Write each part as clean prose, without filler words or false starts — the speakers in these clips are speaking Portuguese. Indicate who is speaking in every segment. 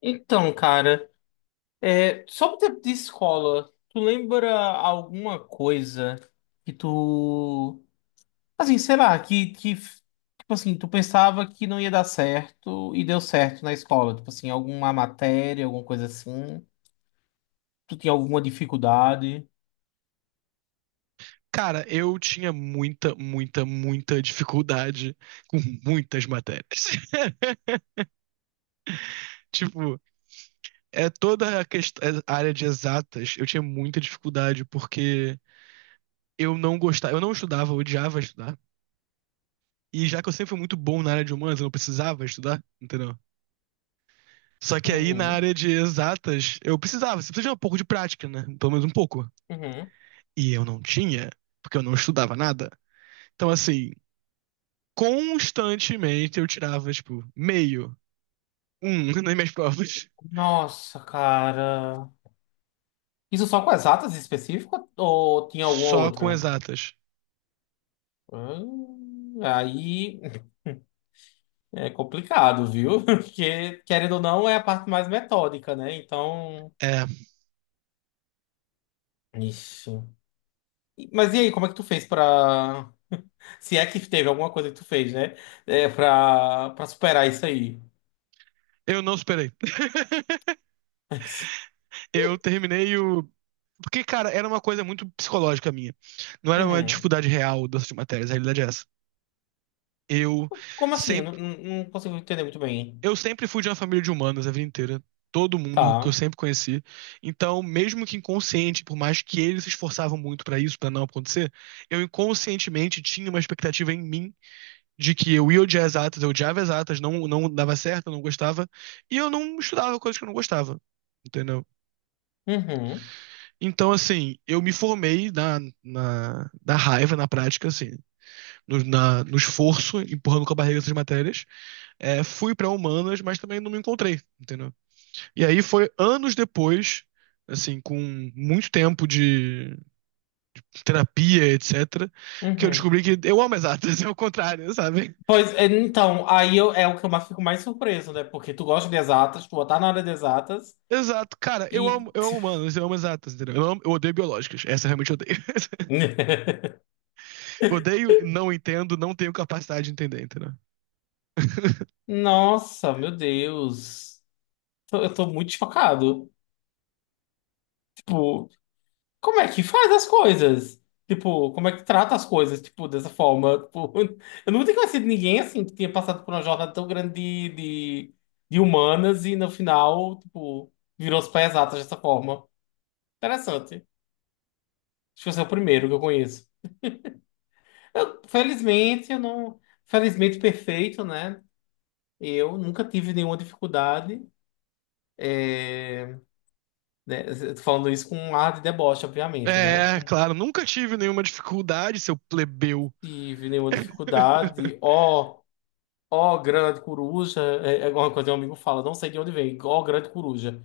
Speaker 1: Então, cara, é, sobre o tempo de escola, tu lembra alguma coisa que tu, assim, sei lá, tipo assim, tu pensava que não ia dar certo e deu certo na escola? Tipo assim, alguma matéria, alguma coisa assim? Tu tinha alguma dificuldade?
Speaker 2: Cara, eu tinha muita, muita, muita dificuldade com muitas matérias. Tipo, é toda a, é, a área de exatas, eu tinha muita dificuldade porque eu não gostava, eu não estudava, eu odiava estudar. E já que eu sempre fui muito bom na área de humanas, eu não precisava estudar, entendeu? Só que aí na
Speaker 1: Uhum,
Speaker 2: área de exatas, eu precisava, você precisa de um pouco de prática, né? Pelo menos um pouco.
Speaker 1: uhum.
Speaker 2: E eu não tinha, porque eu não estudava nada. Então, assim, constantemente eu tirava, tipo, meio um nas minhas provas.
Speaker 1: Nossa, cara. Isso só com as atas específicas ou tinha alguma
Speaker 2: Só com
Speaker 1: outra?
Speaker 2: exatas.
Speaker 1: Aí. É complicado, viu? Porque, querendo ou não, é a parte mais metódica, né? Então.
Speaker 2: É.
Speaker 1: Ixi. E- Mas e aí, como é que tu fez pra. Se é que teve alguma coisa que tu fez, né? É, pra superar isso aí.
Speaker 2: Eu não superei. Eu terminei o. Porque, cara, era uma coisa muito psicológica minha. Não era uma
Speaker 1: Uhum.
Speaker 2: dificuldade real dessas matérias, a realidade é essa. Eu
Speaker 1: Como assim? Eu não,
Speaker 2: sempre,
Speaker 1: não não consigo entender muito bem.
Speaker 2: eu sempre fui de uma família de humanas a vida inteira. Todo mundo que eu
Speaker 1: Tá.
Speaker 2: sempre conheci. Então, mesmo que inconsciente, por mais que eles se esforçavam muito pra isso, pra não acontecer, eu inconscientemente tinha uma expectativa em mim de que eu ia odiar exatas, eu odiava exatas, não, não dava certo, eu não gostava, e eu não estudava coisas que eu não gostava, entendeu?
Speaker 1: Uhum.
Speaker 2: Então, assim, eu me formei na raiva, na prática, assim, no esforço, empurrando com a barriga essas matérias, é, fui pra humanas, mas também não me encontrei, entendeu? E aí foi anos depois. Assim, com muito tempo de terapia, etc., que eu
Speaker 1: Uhum.
Speaker 2: descobri que eu amo exatas, é o contrário, sabe?
Speaker 1: Pois, é, então, aí eu, é o que eu mais- fico mais surpreso, né? Porque tu gosta de exatas, tu tá na área de exatas
Speaker 2: Exato, cara,
Speaker 1: e.
Speaker 2: eu amo humanos, eu amo exatas, entendeu? Eu odeio biológicas, essa eu realmente odeio. Eu odeio, não entendo, não tenho capacidade de entender, entendeu?
Speaker 1: Nossa, meu Deus. Tô- eu tô muito chocado. Tipo, como é que faz as coisas? Tipo, como é que trata as coisas, tipo, dessa forma? Tipo, eu nunca tinha conhecido ninguém, assim, que tinha passado por uma jornada tão grande de, de humanas e, no final, tipo, virou os pés exatas dessa forma. Interessante. Acho que você é o primeiro que eu conheço. Felizmente, eu não... Felizmente, perfeito, né? Eu nunca tive nenhuma dificuldade, né? Eu tô falando isso com um ar de deboche, obviamente, né?
Speaker 2: É,
Speaker 1: Não
Speaker 2: claro, nunca tive nenhuma dificuldade, seu plebeu.
Speaker 1: tive nenhuma dificuldade. Ó, ó, grande coruja, é, é uma coisa que um amigo fala, não sei de onde vem, ó, grande coruja.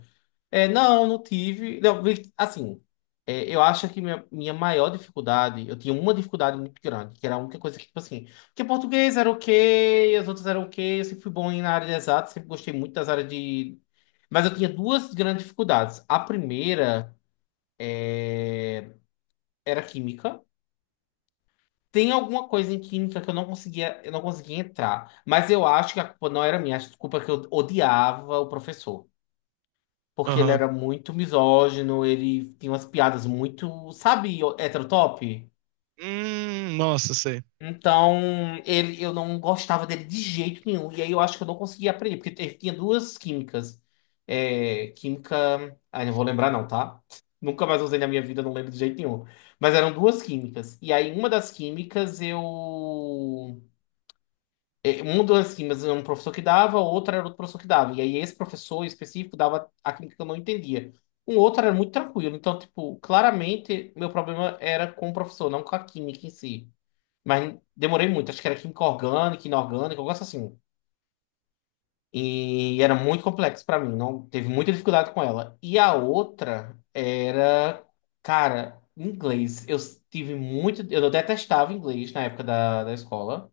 Speaker 1: É, não, não tive. Não, vi- assim, é, eu acho que minha maior dificuldade, eu tinha uma dificuldade muito grande, que era a única coisa que, tipo assim, porque português era ok, as outras eram ok, eu sempre fui bom em- na área de exatas, sempre gostei muito das áreas de. Mas eu tinha duas grandes dificuldades. A primeira era química. Tem alguma coisa em química que eu não conseguia entrar. Mas eu acho que a culpa não era minha, acho que a culpa é que eu odiava o professor. Porque ele
Speaker 2: Aham.
Speaker 1: era muito misógino, ele tinha umas piadas muito, sabe, heterotop?
Speaker 2: Nossa, sei.
Speaker 1: Então, ele, eu não gostava dele de jeito nenhum. E aí eu acho que eu não conseguia aprender, porque ele tinha duas químicas. É, química. Ah, não vou lembrar, não, tá? Nunca mais usei na minha vida, não lembro de jeito nenhum. Mas eram duas químicas. E aí, uma das químicas eu. É, um das químicas era um professor que dava, outro era outro professor que dava. E aí esse professor específico dava a química que eu não entendia. Um outro era muito tranquilo. Então, tipo, claramente meu problema era com o professor, não com a química em si. Mas demorei muito. Acho que era química orgânica, inorgânica, um negócio assim. E era muito complexo pra mim. Não teve muita dificuldade com ela. E a outra era, cara, inglês. Eu tive muito. Eu detestava inglês na época da escola.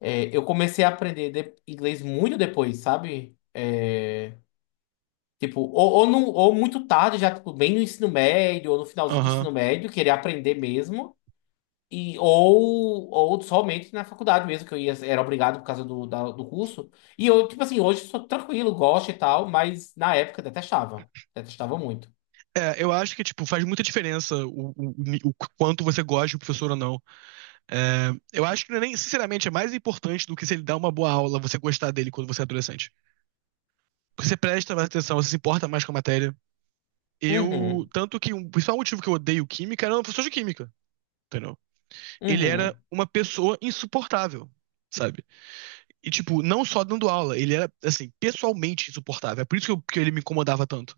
Speaker 1: É, eu comecei a aprender de- inglês muito depois, sabe? É, tipo, no- ou muito tarde, já tipo, bem no ensino médio, ou no finalzinho do ensino médio, querer aprender mesmo. E, ou somente na faculdade mesmo, que eu ia, era obrigado por causa da- do curso. E eu, tipo assim, hoje sou tranquilo, gosto e tal, mas na época detestava. Detestava muito.
Speaker 2: É, eu acho que, tipo, faz muita diferença o, o quanto você gosta do professor ou não. É, eu acho que não é nem, sinceramente, é mais importante do que se ele dá uma boa aula, você gostar dele quando você é adolescente. Porque você presta mais atenção, você se importa mais com a matéria. Eu,
Speaker 1: Uhum,
Speaker 2: tanto que um, o principal motivo que eu odeio química era o professor de química, entendeu? Ele era
Speaker 1: uhum.
Speaker 2: uma pessoa insuportável, sabe? E, tipo, não só dando aula, ele era, assim, pessoalmente insuportável. É por isso que, que ele me incomodava tanto.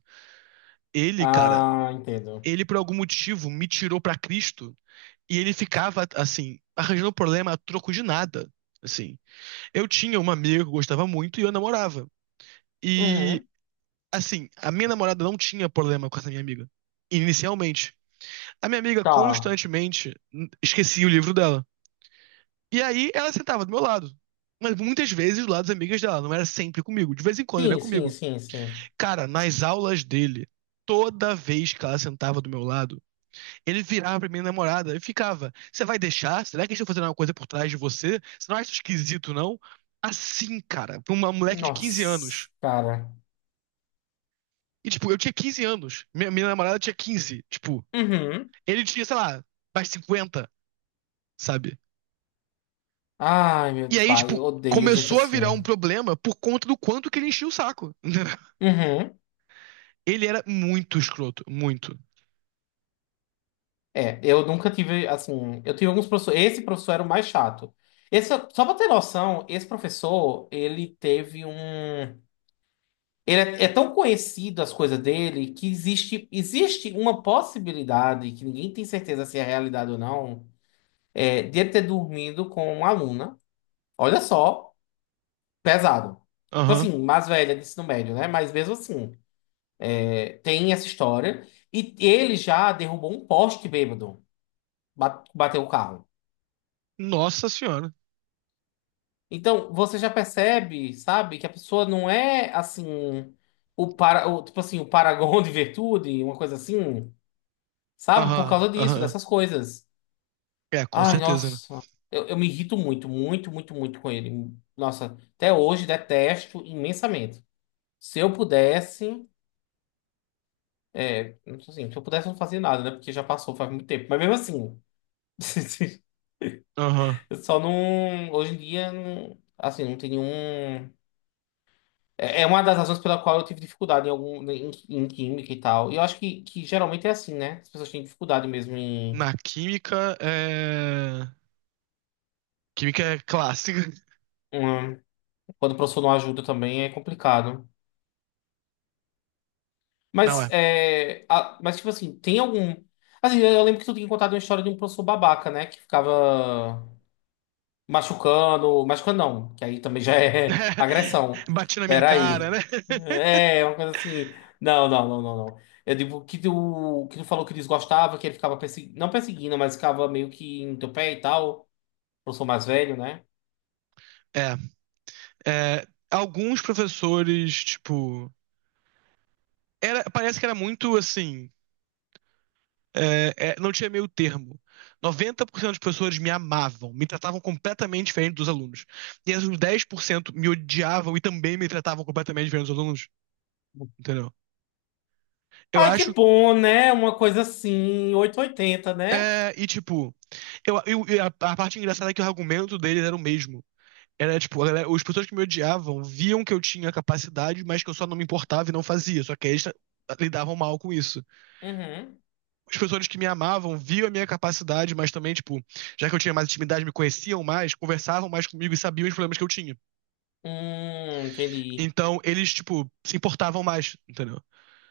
Speaker 2: Ele, cara,
Speaker 1: Ah, entendo.
Speaker 2: ele, por algum motivo, me tirou pra Cristo. E ele ficava, assim, arranjando problema a troco de nada. Assim, eu tinha uma amiga que eu gostava muito e eu namorava. E,
Speaker 1: Uhum,
Speaker 2: assim, a minha namorada não tinha problema com essa minha amiga, inicialmente. A minha amiga
Speaker 1: tá.
Speaker 2: constantemente esquecia o livro dela. E aí ela sentava do meu lado. Mas muitas vezes do lado das amigas dela, não era sempre comigo. De vez em quando era comigo.
Speaker 1: Sim.
Speaker 2: Cara, nas aulas dele, toda vez que ela sentava do meu lado, ele virava pra minha namorada e ficava: "Você vai deixar? Será que eles estão fazendo alguma coisa por trás de você? Você não acha isso esquisito, não?" Assim, cara, pra uma moleque de 15 anos.
Speaker 1: Nossa, cara.
Speaker 2: E, tipo, eu tinha 15 anos. Minha namorada tinha 15. Tipo,
Speaker 1: Uhum.
Speaker 2: ele tinha, sei lá, mais 50, sabe?
Speaker 1: Ai,
Speaker 2: E
Speaker 1: meu
Speaker 2: aí,
Speaker 1: pai,
Speaker 2: tipo,
Speaker 1: eu odeio gente
Speaker 2: começou a
Speaker 1: assim.
Speaker 2: virar um problema por conta do quanto que ele enchia o saco.
Speaker 1: Uhum.
Speaker 2: Ele era muito escroto, muito.
Speaker 1: É, eu nunca tive, assim, eu tive alguns professores, esse professor era o mais chato. Esse, só pra ter noção, esse professor, ele teve um... Ele é, é tão conhecido as coisas dele que existe uma possibilidade, que ninguém tem certeza se é realidade ou não, é, de ele ter dormido com uma aluna, olha só, pesado. Tipo
Speaker 2: Aham.
Speaker 1: assim, mais velha de ensino médio, né? Mas mesmo assim... Tem essa história. E ele já derrubou um poste bêbado. Ba- Bateu o carro.
Speaker 2: Nossa senhora.
Speaker 1: Então, você já percebe, sabe, que a pessoa não é assim. O para, o- tipo assim, o paragon de virtude, uma coisa assim. Sabe? Por
Speaker 2: Aham,
Speaker 1: causa disso,
Speaker 2: aham.
Speaker 1: dessas coisas.
Speaker 2: É, com
Speaker 1: Ai,
Speaker 2: certeza, né?
Speaker 1: nossa. Eu me irrito muito com ele. Nossa, até hoje detesto imensamente. Se eu pudesse. É, assim, se eu pudesse não fazer nada, né? Porque já passou faz muito tempo. Mas mesmo assim.
Speaker 2: Aham.
Speaker 1: Eu só não. Hoje em dia, não- assim, não tem nenhum. É é uma das razões pela qual eu tive dificuldade em algum em química e tal. E eu acho que geralmente é assim, né? As pessoas têm dificuldade mesmo em.
Speaker 2: Na química, é. Química é clássica.
Speaker 1: Em- Quando o professor não ajuda também é complicado.
Speaker 2: Não
Speaker 1: Mas,
Speaker 2: é.
Speaker 1: é, a- mas tipo assim, tem algum. Assim, eu lembro que tu tinha contado uma história de um professor babaca, né? Que ficava. Machucando, machucando não, que aí também já é agressão.
Speaker 2: Bati na minha cara,
Speaker 1: Peraí.
Speaker 2: né?
Speaker 1: É, uma coisa assim. Não. Eu digo que tu falou que desgostava, que ele ficava perseguindo, não perseguindo, mas ficava meio que em teu pé e tal. Eu sou mais velho, né?
Speaker 2: É. É, alguns professores, tipo. Era, parece que era muito assim. É, é, não tinha meio termo. 90% dos professores me amavam, me tratavam completamente diferente dos alunos. E os 10% me odiavam e também me tratavam completamente diferente dos alunos. Entendeu? Eu
Speaker 1: Ai, que
Speaker 2: acho.
Speaker 1: bom, né? Uma coisa assim, 880, né?
Speaker 2: É, e tipo. A parte engraçada é que o argumento deles era o mesmo. Era tipo, os pessoas que me odiavam viam que eu tinha capacidade, mas que eu só não me importava e não fazia. Só que eles lidavam mal com isso.
Speaker 1: Uhum.
Speaker 2: As pessoas que me amavam viam a minha capacidade, mas também, tipo, já que eu tinha mais intimidade, me conheciam mais, conversavam mais comigo e sabiam os problemas que eu tinha.
Speaker 1: Entendi.
Speaker 2: Então, eles, tipo, se importavam mais, entendeu?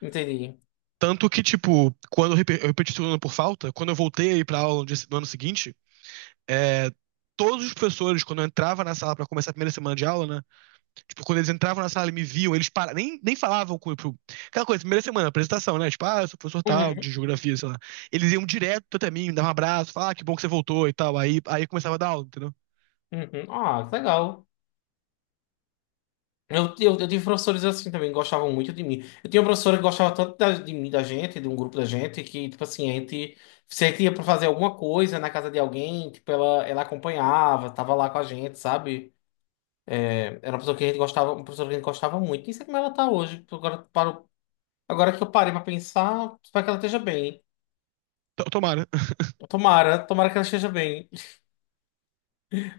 Speaker 1: Entendi.
Speaker 2: Tanto que, tipo, quando eu eu repeti o segundo ano por falta, quando eu voltei a ir pra aula no dia se- no ano seguinte, é, todos os professores, quando eu entrava na sala pra começar a primeira semana de aula, né? Tipo, quando eles entravam na sala e me viam, eles nem falavam com. Aquela coisa, primeira semana, apresentação, né? Tipo, ah, eu sou professor tal,
Speaker 1: Uhum,
Speaker 2: de geografia, sei lá. Eles iam direto até mim, me davam um abraço, falavam, ah, que bom que você voltou e tal. Aí começava a dar aula, entendeu?
Speaker 1: uhum. Ah, que legal. Eu tive professores assim também, que gostavam muito de mim. Eu tinha uma professora que gostava tanto da- de mim, da gente, de um grupo da gente, que, tipo assim, se a gente ia pra fazer alguma coisa na casa de alguém, tipo, ela acompanhava, tava lá com a gente, sabe? Era uma pessoa que a gente gostava, uma pessoa que a gente gostava muito. Nem sei como ela tá hoje. Tipo, agora, paro, agora que eu parei pra pensar, espero que ela esteja bem.
Speaker 2: Tomara.
Speaker 1: Tomara que ela esteja bem.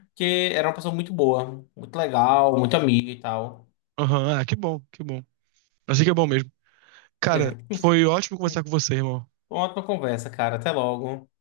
Speaker 1: Porque era uma pessoa muito boa, muito legal, muito amiga e tal.
Speaker 2: Aham, ah, que bom, que bom. Assim que é bom mesmo.
Speaker 1: É.
Speaker 2: Cara, foi ótimo conversar com você, irmão.
Speaker 1: Uma ótima conversa, cara. Até logo.